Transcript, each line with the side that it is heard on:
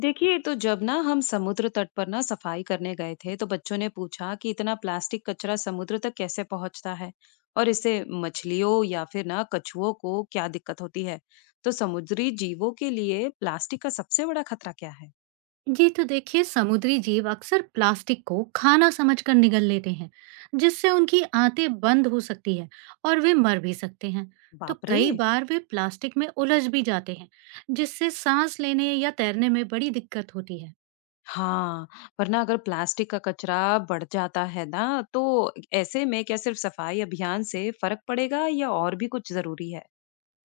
left: देखिए, तो जब ना हम समुद्र तट पर ना सफाई करने गए थे, तो बच्चों ने पूछा कि इतना प्लास्टिक कचरा समुद्र तक कैसे पहुंचता है। और इससे मछलियों या फिर ना कछुओं को क्या दिक्कत होती है। तो समुद्री जीवों के लिए प्लास्टिक का सबसे बड़ा खतरा क्या है?
right: ये तो देखिए, समुद्री जीव अक्सर प्लास्टिक को खाना समझकर निगल लेते हैं, जिससे उनकी आंतें बंद हो सकती है और वे मर भी सकते हैं। तो
left: बाप रे।
right: कई बार वे प्लास्टिक में उलझ भी जाते हैं, जिससे सांस लेने या तैरने में बड़ी दिक्कत होती है।
left: हाँ, पर ना अगर प्लास्टिक का कचरा बढ़ जाता है ना, तो ऐसे में क्या सिर्फ सफाई अभियान से फर्क पड़ेगा या और भी कुछ जरूरी है?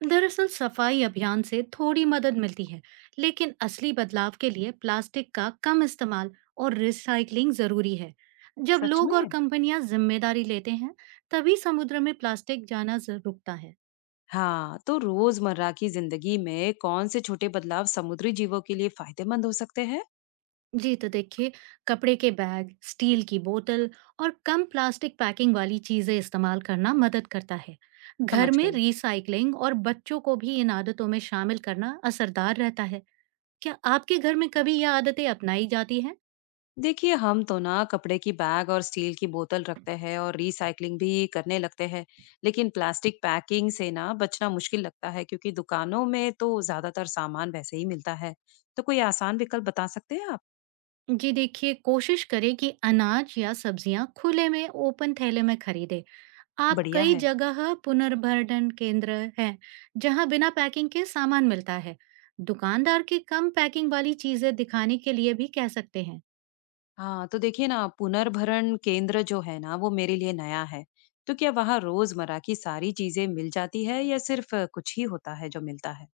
right: दरअसल, सफाई अभियान से थोड़ी मदद मिलती है, लेकिन असली बदलाव के लिए प्लास्टिक का कम इस्तेमाल और रिसाइकलिंग जरूरी है। जब
left: सच
right: लोग और
left: में।
right: कंपनियां जिम्मेदारी लेते हैं, तभी समुद्र में प्लास्टिक जाना रुकता है।
left: हाँ, तो रोजमर्रा की जिंदगी में कौन से छोटे बदलाव समुद्री जीवों के लिए फायदेमंद हो सकते हैं?
right: जी तो देखिए, कपड़े के बैग, स्टील की बोतल और कम प्लास्टिक पैकिंग वाली चीजें इस्तेमाल करना मदद करता है। घर
left: समझ
right: में
left: गई।
right: रिसाइकलिंग और बच्चों को भी इन आदतों में शामिल करना असरदार रहता है। क्या आपके घर में कभी ये आदतें अपनाई जाती हैं?
left: देखिए, हम तो ना कपड़े की बैग और स्टील की बोतल रखते हैं और रिसाइकलिंग भी करने लगते हैं। लेकिन प्लास्टिक पैकिंग से ना बचना मुश्किल लगता है, क्योंकि दुकानों में तो ज्यादातर सामान वैसे ही मिलता है। तो कोई आसान विकल्प बता सकते हैं आप?
right: जी देखिए, कोशिश करें कि अनाज या सब्जियां खुले में ओपन थैले में खरीदें। आप
left: बढ़िया
right: कई
left: है।
right: जगह पुनर्भरण केंद्र हैं जहां बिना पैकिंग के सामान मिलता है। दुकानदार की कम पैकिंग वाली चीजें दिखाने के लिए भी कह सकते हैं।
left: हाँ, तो देखिए ना, पुनर्भरण केंद्र जो है ना, वो मेरे लिए नया है। तो क्या वहाँ रोजमर्रा की सारी चीजें मिल जाती है, या सिर्फ कुछ ही होता है जो मिलता है?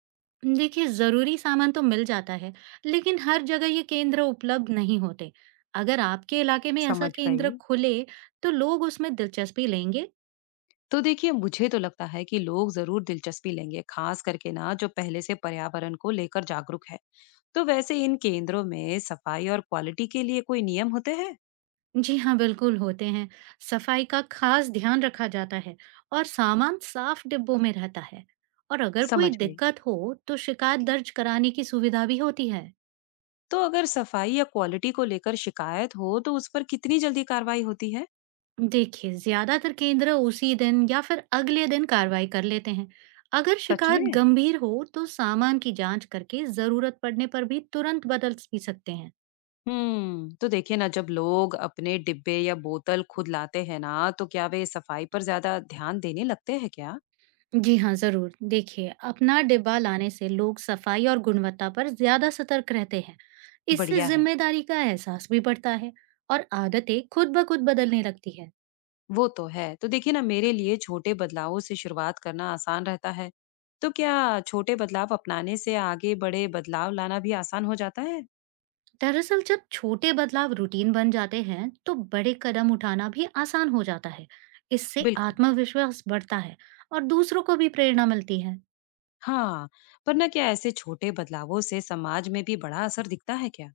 right: देखिए, जरूरी सामान तो मिल जाता है, लेकिन हर जगह ये केंद्र उपलब्ध नहीं होते। अगर आपके इलाके में ऐसा
left: समझ
right: केंद्र
left: गई।
right: खुले, तो लोग उसमें दिलचस्पी लेंगे।
left: तो देखिए, मुझे तो लगता है कि लोग जरूर दिलचस्पी लेंगे, खास करके ना जो पहले से पर्यावरण को लेकर जागरूक है। तो वैसे इन केंद्रों में सफाई और क्वालिटी के लिए कोई नियम होते हैं?
right: जी हाँ, बिल्कुल होते हैं। सफाई का खास ध्यान रखा जाता है और सामान साफ डिब्बों में रहता है। और अगर कोई
left: समझ गई।
right: दिक्कत हो, तो शिकायत दर्ज कराने की सुविधा भी होती है।
left: तो अगर सफाई या क्वालिटी को लेकर शिकायत हो, तो उस पर कितनी जल्दी कार्रवाई होती है?
right: देखिए, ज्यादातर केंद्र उसी दिन या फिर अगले दिन कार्रवाई कर लेते हैं। अगर
left: सच
right: शिकायत
left: में।
right: गंभीर हो, तो सामान की जांच करके जरूरत पड़ने पर भी तुरंत बदल भी सकते हैं।
left: हम्म, तो देखिए ना, जब लोग अपने डिब्बे या बोतल खुद लाते हैं ना, तो क्या वे सफाई पर ज्यादा ध्यान देने लगते हैं क्या?
right: जी हाँ, ज़रूर। देखिए, अपना डिब्बा लाने से लोग सफाई और गुणवत्ता पर ज़्यादा सतर्क रहते हैं। इससे
left: बढ़िया है।
right: ज़िम्मेदारी का एहसास भी बढ़ता है और आदतें खुद ब खुद बदलने लगती है।
left: वो तो है। तो देखिए ना, मेरे लिए छोटे बदलावों से शुरुआत करना आसान रहता है। तो क्या छोटे बदलाव अपनाने से आगे बड़े बदलाव लाना भी आसान हो जाता है?
right: दरअसल, जब छोटे बदलाव रूटीन बन जाते हैं, तो बड़े कदम उठाना भी आसान हो जाता है। इससे
left: बिल्कुल।
right: आत्मविश्वास बढ़ता है और दूसरों को भी प्रेरणा मिलती है।
left: हाँ, पर ना क्या ऐसे छोटे बदलावों से समाज में भी बड़ा असर दिखता है क्या?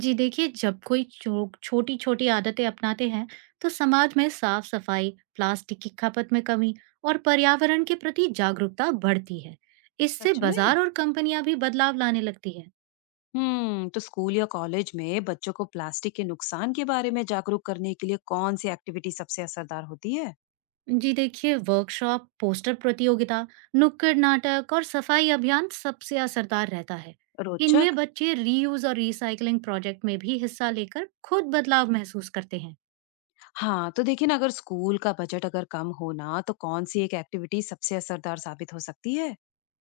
right: जी देखिए, जब कोई छोटी छोटी आदतें अपनाते हैं, तो समाज में साफ सफाई, प्लास्टिक की खपत में कमी और पर्यावरण के प्रति जागरूकता बढ़ती है। इससे
left: सच में।
right: बाजार और कंपनियां भी बदलाव लाने लगती है।
left: हम्म, तो स्कूल या कॉलेज में बच्चों को प्लास्टिक के नुकसान के बारे में जागरूक करने के लिए कौन सी एक्टिविटी सबसे असरदार होती है?
right: जी देखिए, वर्कशॉप, पोस्टर प्रतियोगिता, नुक्कड़ नाटक और सफाई अभियान सबसे असरदार रहता है।
left: रोचक।
right: इनमें बच्चे रीयूज और रिसाइकलिंग प्रोजेक्ट में भी हिस्सा लेकर खुद बदलाव महसूस करते हैं।
left: हाँ, तो देखिए ना, अगर स्कूल का बजट अगर कम हो ना, तो कौन सी एक एक्टिविटी सबसे असरदार साबित हो सकती है?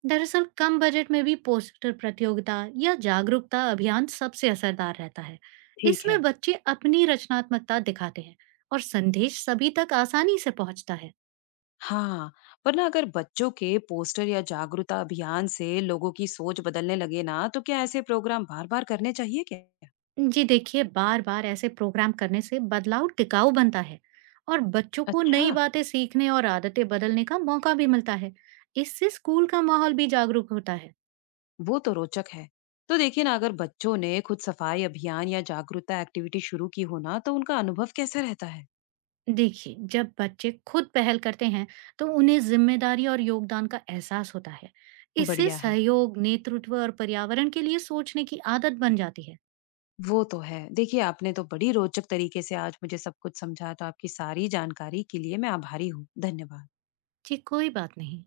right: दरअसल, कम बजट में भी पोस्टर प्रतियोगिता या जागरूकता अभियान सबसे असरदार रहता है।
left: ठीक है।
right: इसमें बच्चे अपनी रचनात्मकता दिखाते हैं और संदेश सभी तक आसानी से पहुंचता है।
left: हाँ, पर ना अगर बच्चों के पोस्टर या जागरूकता अभियान से लोगों की सोच बदलने लगे ना, तो क्या ऐसे प्रोग्राम बार बार करने चाहिए क्या?
right: जी देखिए, बार बार ऐसे प्रोग्राम करने से बदलाव टिकाऊ बनता है और बच्चों को
left: अच्छा।
right: नई बातें सीखने और आदतें बदलने का मौका भी मिलता है। इससे स्कूल का माहौल भी जागरूक होता है।
left: वो तो रोचक है। तो देखिए ना, अगर बच्चों ने खुद सफाई अभियान या जागरूकता एक्टिविटी शुरू की हो ना, तो उनका अनुभव कैसा रहता है?
right: देखिए, जब बच्चे खुद पहल करते हैं, तो उन्हें जिम्मेदारी और योगदान का एहसास होता है। इससे
left: बढ़िया है।
right: सहयोग, नेतृत्व और पर्यावरण के लिए सोचने की आदत बन जाती है।
left: वो तो है। देखिए, आपने तो बड़ी रोचक तरीके से आज मुझे सब कुछ समझा, तो आपकी सारी जानकारी के लिए मैं आभारी हूँ। धन्यवाद।
right: जी, कोई बात नहीं।